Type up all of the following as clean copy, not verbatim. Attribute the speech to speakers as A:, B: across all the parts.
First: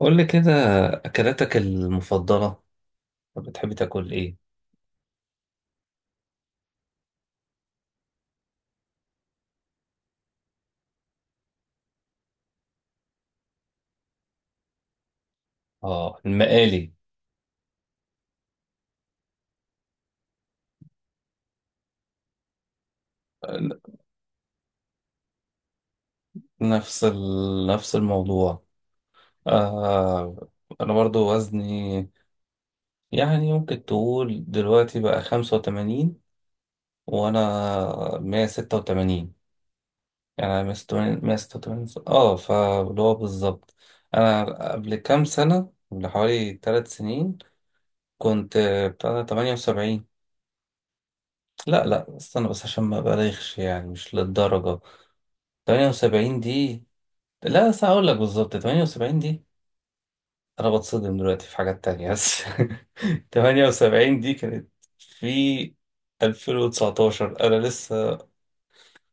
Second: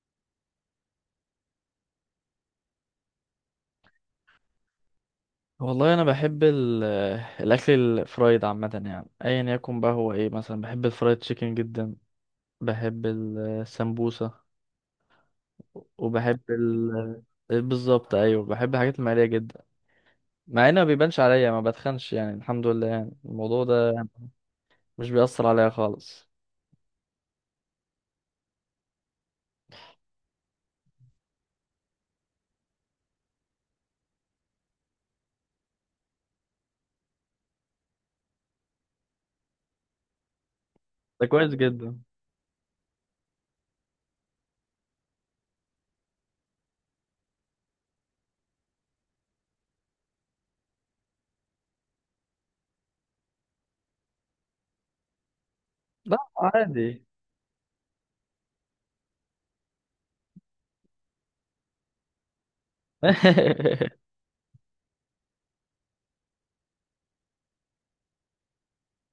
A: قول لي كده، أكلاتك المفضلة، بتحب تاكل إيه؟
B: والله انا بحب الاكل الفرايد عامه يعني ايا يكن بقى هو ايه مثلا بحب الفرايد تشيكن جدا. بحب السمبوسه.
A: آه،
B: وبحب
A: المقالي.
B: ال بالظبط ايوه بحب الحاجات المقليه جدا، مع انه ما بيبانش عليا ما بتخنش يعني الحمد لله يعني الموضوع
A: آه،
B: ده مش بيأثر عليا خالص.
A: نفس الموضوع. آه. أنا برضو وزني، يعني ممكن تقول دلوقتي بقى 85، وأنا 186. يعني أنا 186،
B: ده
A: مية
B: كويس
A: ستة وتمانين
B: جدا.
A: فاللي هو بالظبط. أنا قبل كام سنة، قبل حوالي 3 سنين كنت بتاع 78. لا لا، استنى بس عشان ما أبالغش، يعني مش للدرجة.
B: لا
A: 78 دي،
B: عادي.
A: لا بس هقول لك بالظبط، 78 دي انا بتصدم دلوقتي في حاجات تانية بس. 78 دي كانت في 2019. انا لسه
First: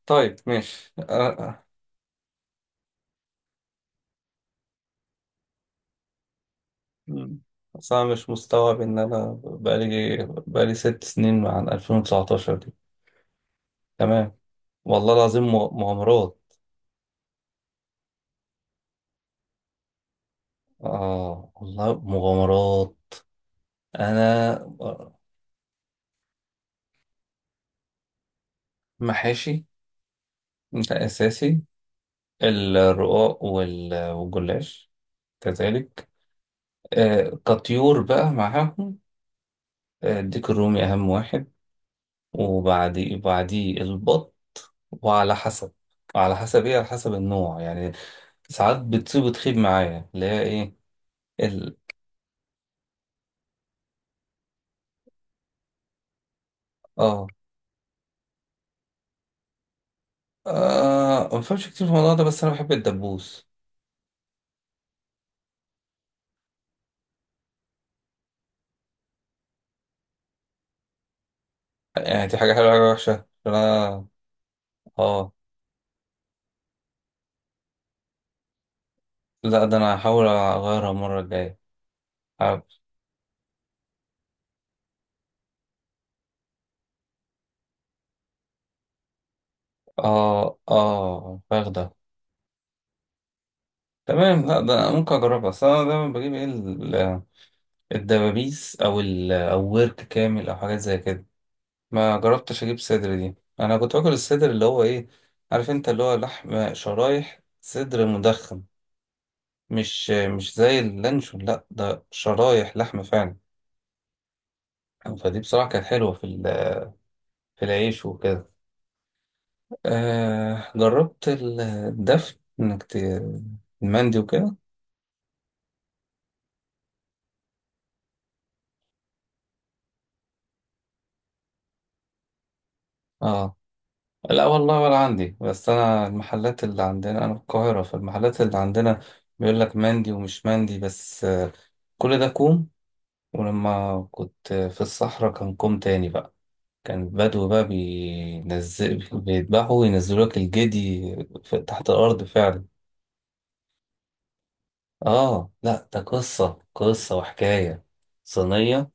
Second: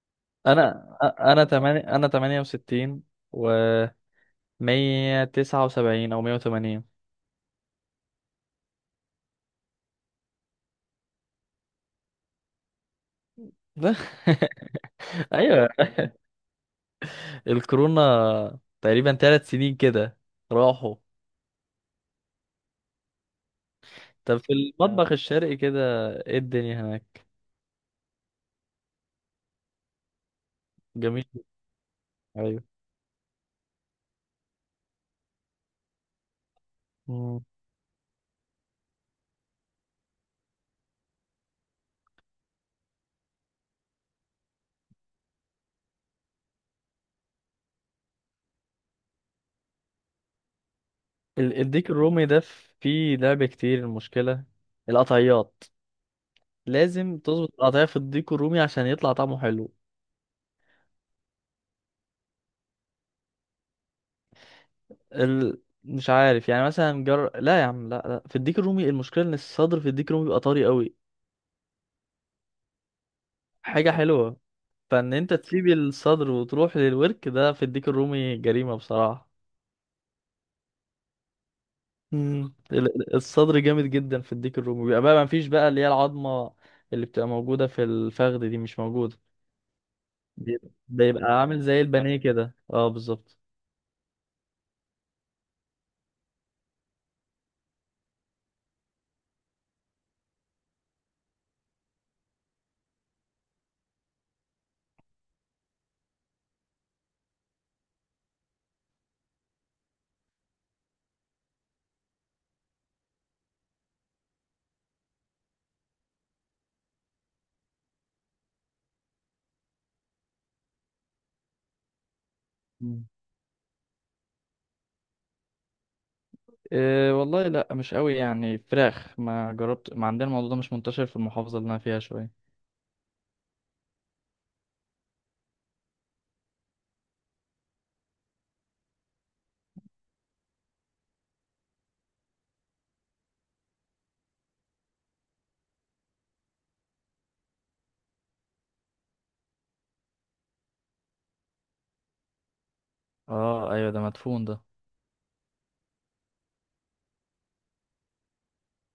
A: طيب ماشي.
B: انا
A: أنا-
B: انا
A: أه.
B: تمانية انا 68 و 179 او 180.
A: مم. بس انا مش مستوعب ان انا بقالي 6 سنين عن 2019 دي. تمام. والله العظيم
B: ايوه
A: مغامرات.
B: الكورونا تقريبا 3 سنين كده راحوا.
A: اه والله مغامرات
B: طب في
A: انا.
B: المطبخ الشرقي كده ايه الدنيا هناك.
A: محاشي ده
B: جميل.
A: اساسي.
B: ايوه.
A: الرقاق والجلاش كذلك.
B: مم.
A: كطيور بقى معاهم. الديك الرومي أهم واحد، بعديه البط. وعلى حسب وعلى حسب إيه؟ على حسب النوع يعني. ساعات بتصيب وتخيب معايا، اللي هي إيه،
B: ال-
A: ال
B: الديك الرومي ده فيه لعب كتير، المشكلة القطعيات، لازم
A: آه
B: تظبط القطعية في الديك الرومي عشان يطلع طعمه حلو.
A: ما بفهمش كتير في الموضوع ده، بس أنا بحب الدبوس.
B: مش عارف، يعني مثلا لا يا عم، لا لا، في الديك الرومي المشكلة ان الصدر في الديك الرومي بيبقى طري قوي.
A: يعني دي حاجة حلوة، حاجة وحشة؟
B: حاجة
A: أنا،
B: حلوة. فان
A: آه
B: انت تسيب الصدر وتروح للورك ده في الديك الرومي جريمة بصراحة.
A: لا ده أنا هحاول أغيرها المرة الجاية.
B: مم.
A: عارف.
B: الصدر جامد جدا في الديك الرومي، بيبقى بقى ما فيش بقى اللي هي العظمه اللي بتبقى موجوده في الفخذ دي مش موجوده. بيبقى عامل
A: الفراخ
B: زي
A: ده.
B: البانيه كده، اه بالظبط.
A: تمام، لا ده أنا ممكن أجربها، بس أنا دايما بجيب إيه؟ الدبابيس، او ال او ورك كامل، او حاجات زي كده. ما جربتش اجيب صدر دي. انا كنت باكل الصدر اللي هو ايه، عارف انت؟ اللي هو لحم شرايح صدر مدخن، مش زي اللانشون، لا ده شرايح لحم فعلا. فدي بصراحة كانت حلوة، في العيش وكده. جربت الدفن انك
B: مم.
A: المندي وكده.
B: إيه والله لا مش قوي يعني فراخ، ما جربت، ما عندنا الموضوع ده مش منتشر في المحافظة اللي أنا فيها شوية.
A: اه، لا والله ولا عندي، بس انا المحلات اللي عندنا، انا في القاهرة، فالمحلات اللي عندنا بيقول لك مندي ومش مندي، بس كل ده كوم، ولما كنت في الصحراء كان كوم تاني بقى. كان بدو بقى بينزل، بيذبحوا وينزلوا لك الجدي تحت الأرض فعلا.
B: اه ايوه، ده مدفون ده.
A: آه، لا ده قصة، قصة وحكاية. صينية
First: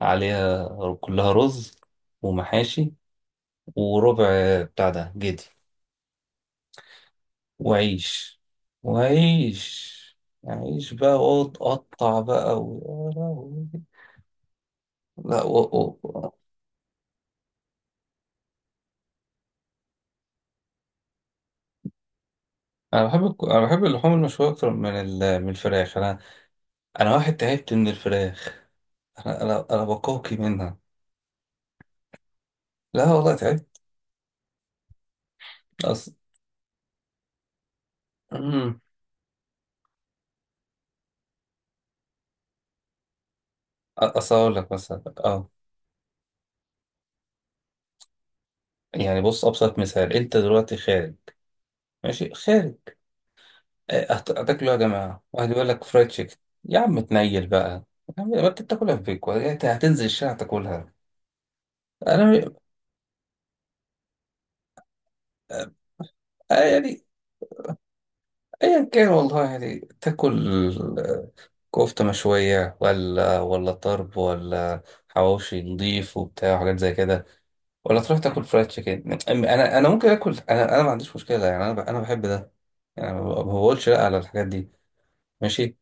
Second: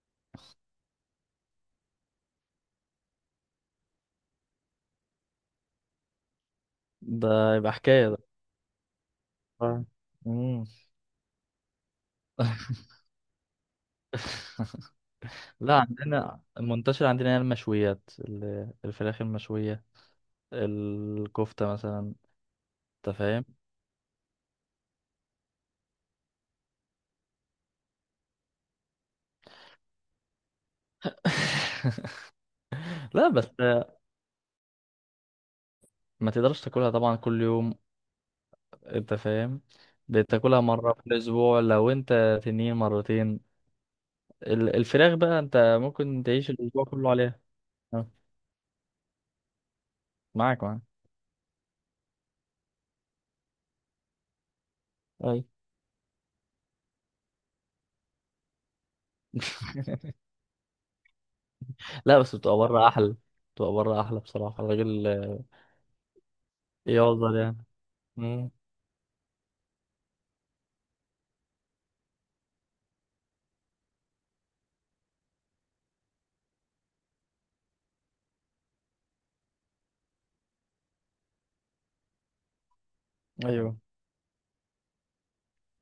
A: عليها كلها رز ومحاشي وربع بتاع ده جدي،
B: ده يبقى حكايه ده.
A: وعيش،
B: آه.
A: وعيش.
B: مم.
A: عيش بقى، وقعد قطع بقى و... لا
B: لا
A: و...
B: عندنا المنتشر عندنا هي المشويات، الفراخ المشويه، الكفته مثلا. انت فاهم.
A: انا بحب اللحوم المشويه اكتر من من الفراخ انا. انا واحد تعبت من الفراخ، انا بقوقي منها. لا
B: لا
A: والله
B: بس
A: تعبت. اصل
B: ما تقدرش تاكلها طبعا كل يوم، انت فاهم، بتاكلها مرة في الأسبوع، لو انت تنين مرتين.
A: اصل اقول لك
B: ال-
A: مثلا،
B: الفراخ بقى انت ممكن تعيش الأسبوع كله عليها. اه،
A: يعني بص، ابسط مثال: انت
B: معاك
A: دلوقتي
B: معاك
A: خارج، ماشي، خارج، هتاكلوا يا جماعه،
B: أي.
A: واحد يقول لك فرايد تشيكن. يا عم تنيل بقى. يا عم، ما انت بتاكلها في بيك، ولا إنت هتنزل الشارع تاكلها؟
B: لا بس
A: انا،
B: بتبقى بره أحلى، بتبقى بره أحلى بصراحة. الراجل اه،
A: يعني
B: يقدر يعني. مم.
A: ايا كان والله، يعني تاكل كفتة مشوية، ولا طرب، ولا حواوشي نضيف وبتاع وحاجات زي كده، ولا تروح تاكل فرايد تشيكن. انا انا ممكن اكل، انا انا ما عنديش مشكلة، يعني انا بحب ده. يعني ما
B: أيوه.
A: بقولش لا على الحاجات دي، ماشي.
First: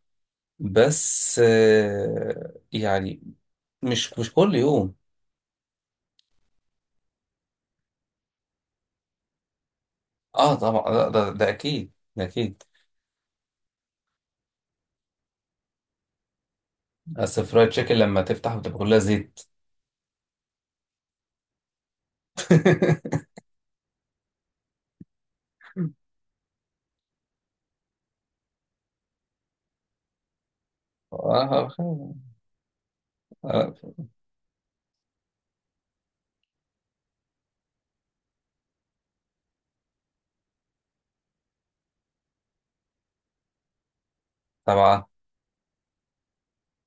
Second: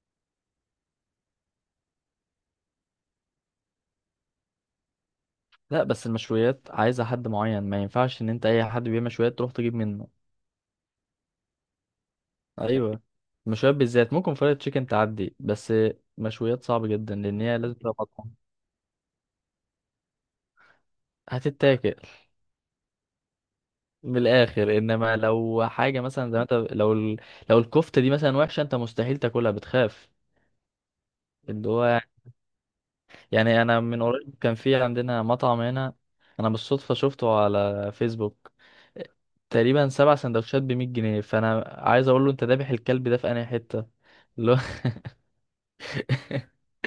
A: بس يعني، مش كل يوم.
B: لا بس المشويات عايزة حد معين، ما ينفعش إن أنت أي حد بيعمل مشويات تروح تجيب منه.
A: اه طبعا، ده اكيد، ده اكيد.
B: ايوه، مشويات بالذات ممكن فرايد تشيكن تعدي، بس مشويات صعب جدا
A: بس
B: لان هي
A: فرايد
B: لازم تبقى
A: تشيكن لما
B: مطحونة.
A: تفتح بتبقى كلها زيت.
B: هتتاكل من الاخر. انما لو حاجه مثلا زي ما انت، لو لو الكفته دي مثلا وحشه، انت مستحيل تاكلها، بتخاف.
A: آه.
B: اللي هو، يعني
A: آه،
B: انا من قريب كان في عندنا مطعم هنا، انا بالصدفه شفته على فيسبوك، تقريبا سبع سندوتشات ب 100 جنيه، فانا عايز اقول له انت ذابح الكلب ده في انهي حته.
A: طبعا.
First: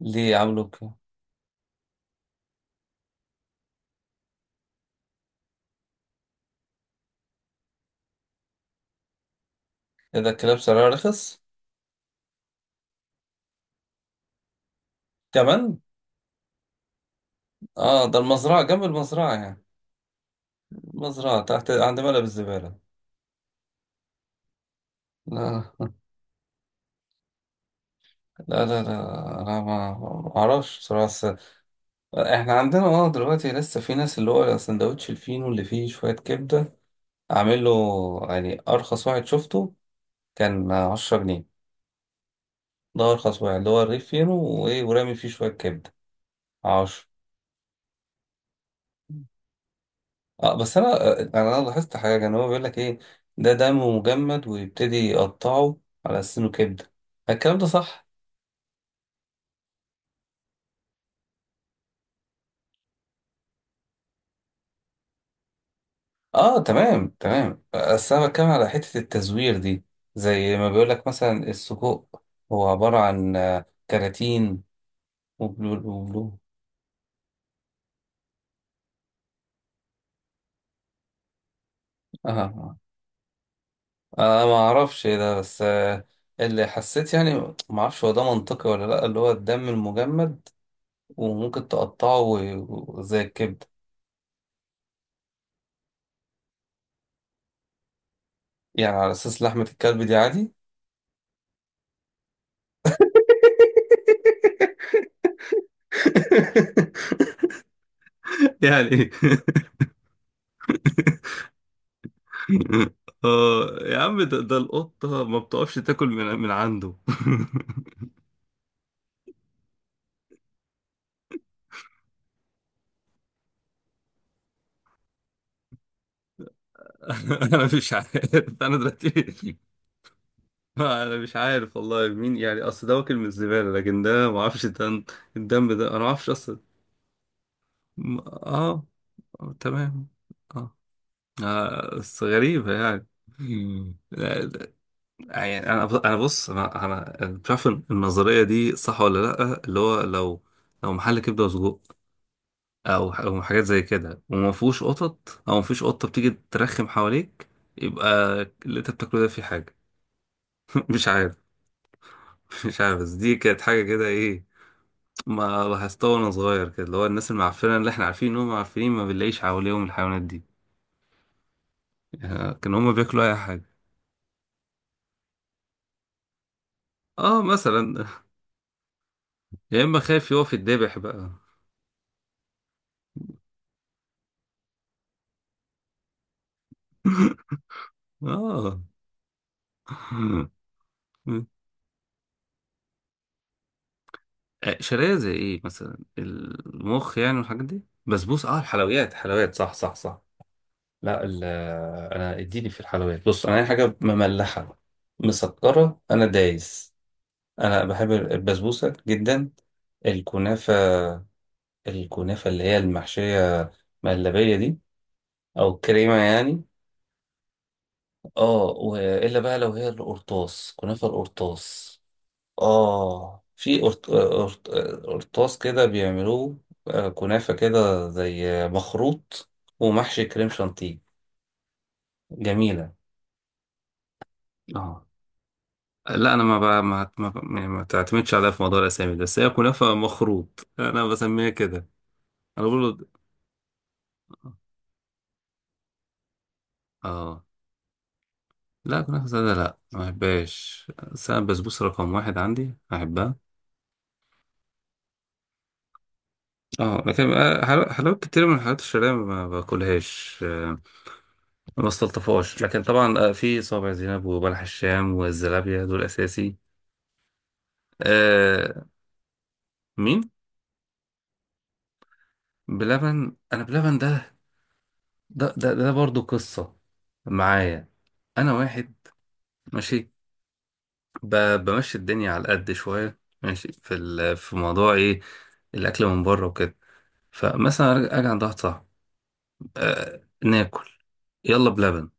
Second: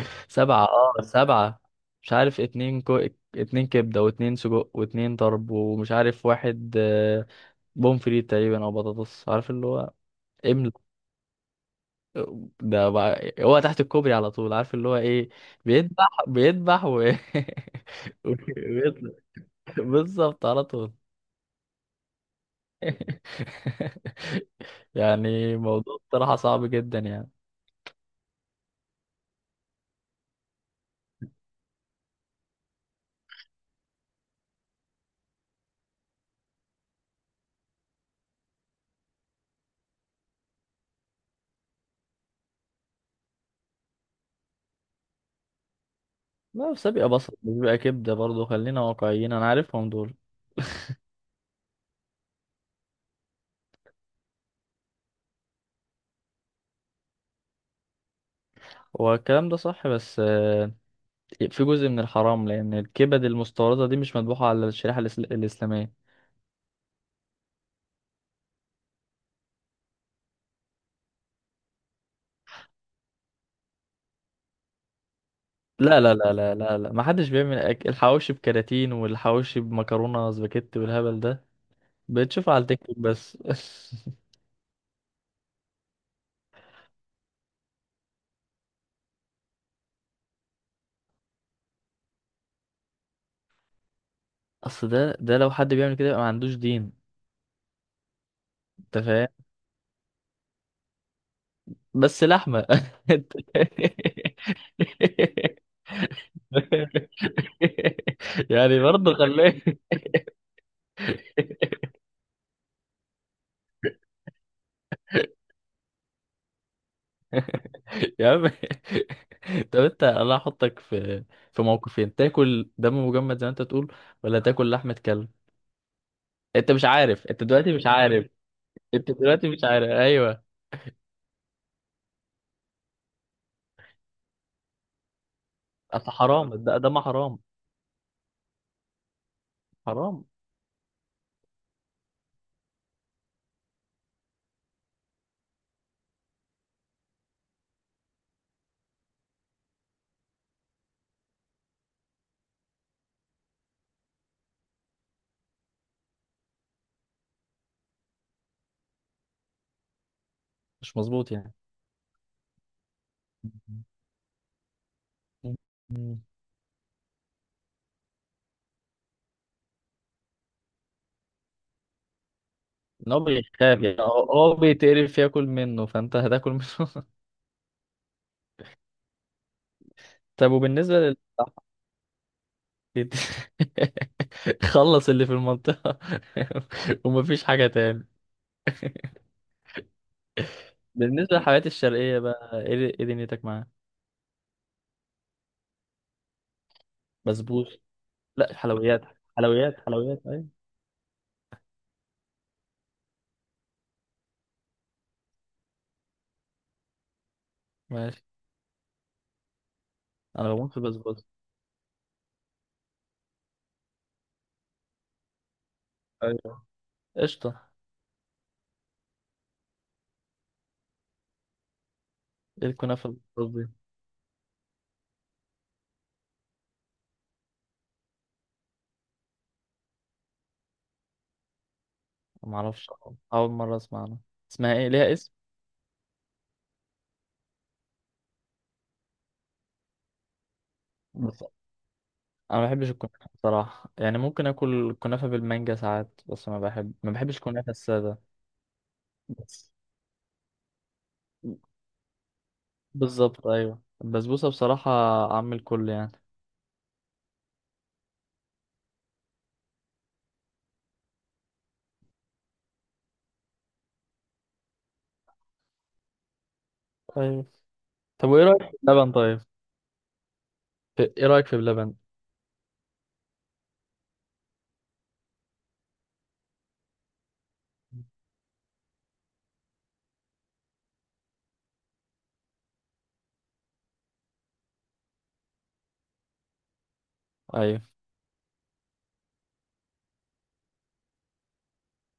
A: ليه عملوا
B: سبعة
A: كده؟
B: اه سبعة، مش عارف، اتنين كبدة واتنين سجق واتنين طرب ومش عارف واحد آه، بومفريت تقريبا او بطاطس، عارف اللي هو.
A: إيه ده؟ الكلاب
B: امل.
A: سعرها رخص.
B: ده بقى... هو تحت الكوبري على طول، عارف اللي هو ايه.
A: كمان.
B: بيذبح و...
A: اه ده المزرعة، جنب
B: وبيطلع.
A: المزرعة يعني.
B: بالظبط على طول.
A: المزرعة تحت عند ملعب الزبالة.
B: يعني
A: لا
B: موضوع بصراحة صعب جدا يعني.
A: لا لا لا، انا ما اعرفش بصراحة، بس احنا عندنا، دلوقتي لسه في ناس، اللي هو سندوتش الفينو اللي فيه شوية كبدة عامل له، يعني ارخص واحد شفته كان 10 جنيه. ده ارخص واحد، اللي هو الرغيف فينو، وايه، ورامي فيه شوية كبدة.
B: لا بس
A: 10.
B: بيبقى بصل، مش بيبقى كبدة برضه، خلينا واقعيين، انا عارفهم دول.
A: اه، بس انا لاحظت حاجه، ان هو بيقول لك ايه، ده دم مجمد ويبتدي يقطعه على سنه كبده. الكلام ده صح؟
B: هو الكلام ده صح بس آه، في جزء من الحرام لأن الكبد المستوردة دي مش مذبوحة على الشريحة الإسلامية.
A: اه تمام، تمام. بس انا بتكلم على حتة التزوير دي، زي ما بيقول لك مثلا السجق هو عبارة عن كراتين وبلو
B: لا
A: بلو
B: لا لا
A: بلو.
B: لا لا لا، ما حدش بيعمل الحواوشي بكراتين والحواوشي بمكرونة سباكيتي والهبل ده بتشوفه على
A: اه،
B: التيك توك بس.
A: انا ما اعرفش إيه ده، بس اللي حسيت يعني ما اعرفش هو ده منطقي ولا لا، اللي هو الدم المجمد وممكن تقطعه زي الكبدة.
B: أصل ده لو حد بيعمل كده يبقى ما عندوش دين.
A: يعني
B: أنت
A: على
B: فاهم.
A: اساس لحمة الكلب دي عادي؟
B: بس لحمة أنت- يعني
A: يعني ايه؟
B: برضه خليه.
A: اه يا عم، ده القطة ما بتقفش تاكل من عنده.
B: يا عم. طب انت الله احطك في موقفين، تاكل دم مجمد زي ما انت تقول، ولا تاكل لحمة كلب. انت مش عارف، انت
A: انا
B: دلوقتي مش
A: مش
B: عارف،
A: عارف. انا
B: انت دلوقتي
A: دلوقتي،
B: مش عارف. ايوه.
A: انا مش عارف والله مين، يعني اصل ده واكل من الزبالة، لكن ده ما اعرفش، الدم، الدم ده انا ما
B: اصل
A: اعرفش
B: حرام،
A: اصلا.
B: ده دم حرام،
A: م- اه آه، تمام.
B: حرام.
A: اه. بس غريبة يعني. مم. لا، يعني انا انا بص، انا بتعرف النظرية دي صح ولا لا؟ اللي هو لو، لو محل كبدة وسجق، او أو حاجات زي كده، وما فيهوش قطط، او ما فيش قطة بتيجي ترخم حواليك، يبقى اللي انت بتاكله ده فيه حاجة.
B: مش
A: مش
B: مظبوط
A: عارف.
B: يعني.
A: مش عارف، بس دي كانت حاجة كده ايه، ما لاحظتها
B: مم.
A: وانا صغير كده، اللي هو الناس المعفنة اللي احنا عارفين ان هم معفنين، ما بنلاقيش حواليهم الحيوانات دي، يعني كان هم
B: ان هو
A: بياكلوا اي حاجة.
B: بيخاف يعني، هو بيتقرف ياكل منه، فانت هتاكل منه.
A: اه مثلا. يا اما خايف
B: طب
A: يقف
B: وبالنسبة
A: يتذبح
B: لل
A: بقى.
B: خلص اللي في المنطقة. ومفيش حاجة تاني.
A: اه.
B: بالنسبة للحلويات الشرقية بقى ايه، ايه دنيتك معاها؟
A: شرايه زي ايه؟ مثلا المخ يعني والحاجات
B: بسبوس.
A: دي، بسبوس.
B: لا
A: اه
B: حلويات،
A: الحلويات، حلويات، صح
B: حلويات
A: صح صح.
B: حلويات ايوه.
A: لا انا اديني في الحلويات. بص، انا اي حاجه مملحه، مسكره، انا دايس. انا بحب
B: ماشي.
A: البسبوسه جدا،
B: انا بموت
A: الكنافه.
B: في البسبوسه.
A: الكنافه اللي هي المحشيه مهلبيه دي، او كريمه يعني.
B: ايوه قشطه.
A: اه. والا بقى لو هي القرطاس، كنافه القرطاس،
B: ايه الكنافه
A: اه
B: بالبسبوس دي؟
A: في قرطاس كده بيعملوه، كنافه كده زي مخروط ومحشي كريم شانتيه.
B: ما اعرفش،
A: جميله.
B: اول مره اسمع عنها، اسمها ايه،
A: اه،
B: ليها اسم؟
A: لا انا ما ب... ما ما, يعني ما تعتمدش عليها في موضوع الاسامي ده، بس هي كنافه مخروط انا
B: بس
A: بسميها كده.
B: انا
A: انا
B: ما بحبش
A: بقول،
B: الكنافه بصراحه يعني، ممكن اكل الكنافه بالمانجا ساعات، بس ما بحبش
A: اه.
B: الكنافه الساده
A: لا، كنافة سادة
B: بس.
A: لا، ما بحبهاش. بس أنا البسبوسة رقم واحد عندي، أحبها.
B: بالظبط ايوه البسبوسه بصراحه عم الكل يعني.
A: اه لكن حلويات كتير من الحلويات الشرقية ما باكلهاش، ما بستلطفهاش. لكن طبعا في صابع زينب وبلح الشام والزلابية، دول أساسي.
B: ايوه. طب وايه رايك في
A: آه.
B: اللبن طيب،
A: مين؟
B: ايه رايك في اللبن؟
A: بلبن؟ أنا بلبن ده، ده برضو قصة معايا. أنا واحد ماشي، بمشي الدنيا على القد شوية، ماشي في في موضوع إيه؟ الأكل من بره وكده. فمثلا
B: ايوه.
A: اجي عند واحد صاحبي، أه ناكل، يلا بلبن.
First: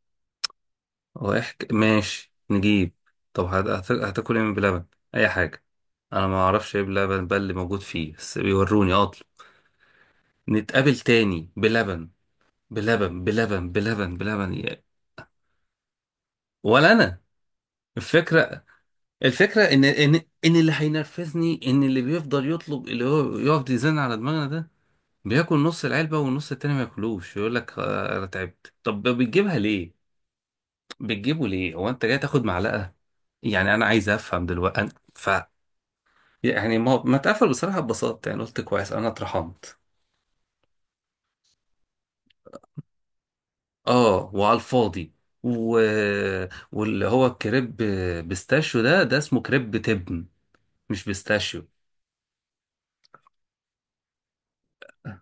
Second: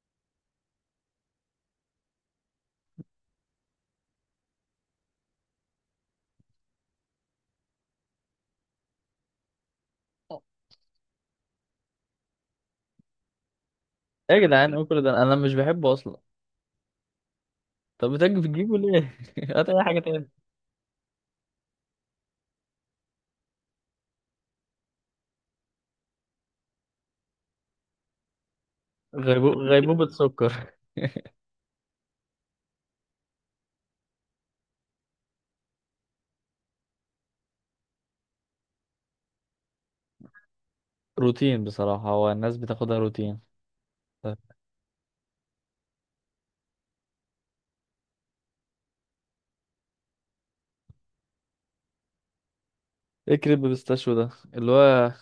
A: رايح ماشي نجيب. طب هتاكل ايه من بلبن؟ اي حاجه. انا ما اعرفش ايه بلبن، بل اللي موجود فيه، بس بيوروني اطلب. نتقابل تاني بلبن بلبن بلبن بلبن
B: ايه يا
A: بلبن
B: جدعان
A: يعني.
B: ايه كل ده، انا مش بحبه اصلا.
A: ولا انا.
B: طب بتجيب
A: الفكره،
B: بتجيبه ليه؟
A: الفكره
B: هات
A: ان،
B: أي حاجة تاني.
A: ان اللي هينرفزني، ان اللي بيفضل يطلب اللي هو يقعد يزن على دماغنا ده، بياكل نص العلبه والنص التاني ما ياكلوش، يقول لك انا تعبت. طب
B: غيبو...
A: بتجيبها
B: غيبوبة
A: ليه؟
B: سكر.
A: بتجيبه ليه؟ هو انت جاي تاخد معلقه؟ يعني انا عايز افهم دلوقتي، ف يعني ما اتقفل بصراحه، ببساطه يعني، قلت كويس، انا اترحمت.
B: روتين بصراحة، هو الناس بتاخدها روتين.
A: اه
B: طيب.
A: وعلى الفاضي. و... واللي هو كريب بيستاشيو، ده اسمه كريب تبن مش بيستاشيو.
B: ايه كريب بيستاشيو ده اللي هو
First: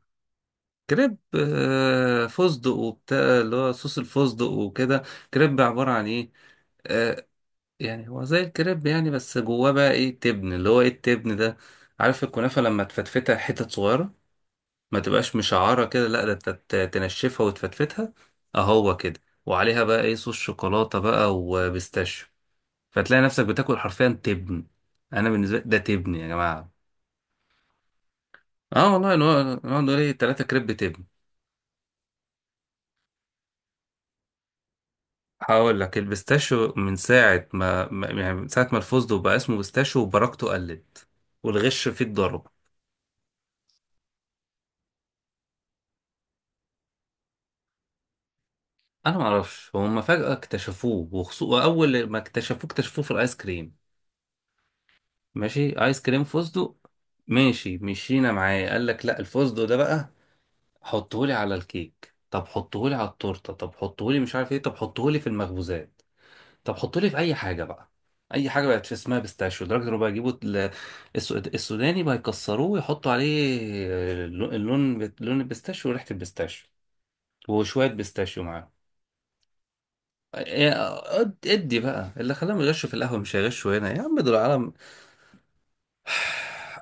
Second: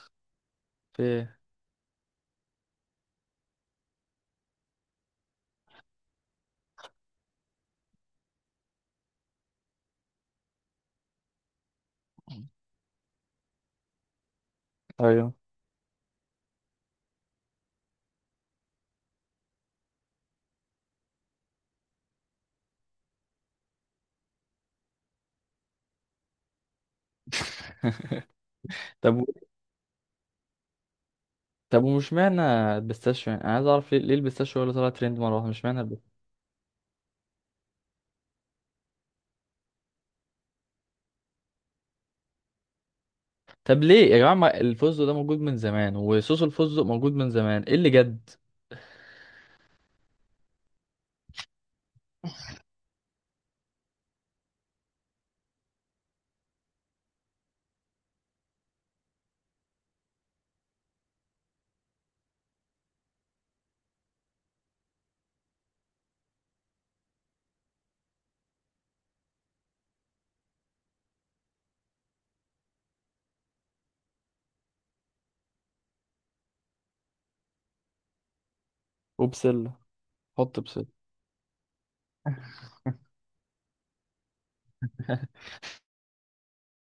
B: في
A: كريب
B: إيه؟
A: فستق وبتاع، اللي هو صوص الفستق وكده. كريب عبارة عن ايه؟ آه، يعني هو زي الكريب يعني، بس جواه بقى ايه؟ تبن. اللي هو ايه التبن ده؟ عارف الكنافة لما تفتفتها حتت صغيرة، ما
B: ايوه.
A: تبقاش مشعرة كده، لا ده انت تنشفها وتفتفتها. اهو كده، وعليها بقى ايه؟ صوص شوكولاتة بقى وبيستاشيو. فتلاقي نفسك بتاكل حرفيا تبن. انا بالنسبة لي ده تبن يا جماعة. اه والله،
B: طب
A: نقعد نقعد نقول ايه؟ تلاتة كريب تبن.
B: طب، ومش معنى البيستاشيو يعني، انا عايز اعرف ليه ليه البيستاشيو، ولا طلع ترند مره واحده؟ مش
A: هقول
B: معنى
A: لك
B: الب...
A: البيستاشيو من ساعة ما، يعني من ساعة ما الفستق بقى اسمه بيستاشيو، وبركته قلت، والغش فيه اتضرب.
B: طب ليه يا جماعه، ما الفستق ده موجود من زمان وصوص الفستق موجود من زمان، ايه اللي جد.
A: انا معرفش هما فجأة اكتشفوه، واول ما اكتشفوه، اكتشفوه في الايس كريم. ماشي، ايس كريم فستق، ماشي، مشينا معاه. قال لك لا، الفستق ده بقى حطهولي على الكيك، طب حطهولي على التورته، طب حطهولي مش عارف ايه، طب حطهولي في المخبوزات، طب حطهولي في اي حاجه بقى. اي حاجه بقت في اسمها بيستاشيو، لدرجه انه بقى يجيبوا السوداني بقى يكسروه ويحطوا عليه اللون، لون البيستاشيو وريحه البيستاشيو وشويه بيستاشيو معاه.
B: وبسله. حط
A: إيه،
B: بسله.
A: ادي بقى اللي خلاهم يغشوا في القهوه، مش هيغشوا هنا؟ يا عم دول عالم.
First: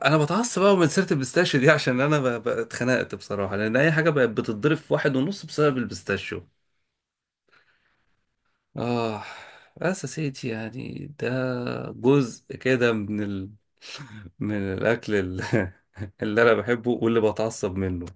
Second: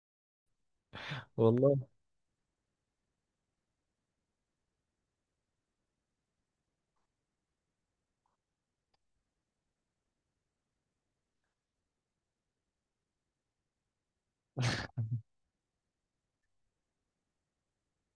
A: انا بتعصب بقى من سيره البيستاشيو دي،
B: والله.
A: عشان انا اتخنقت بصراحه، لان اي حاجه بقت بتتضرب في واحد ونص بسبب البيستاشيو. اه، بس يا سيدي، يعني ده جزء كده من ال... من الاكل ال- اللي انا بحبه واللي بتعصب منه.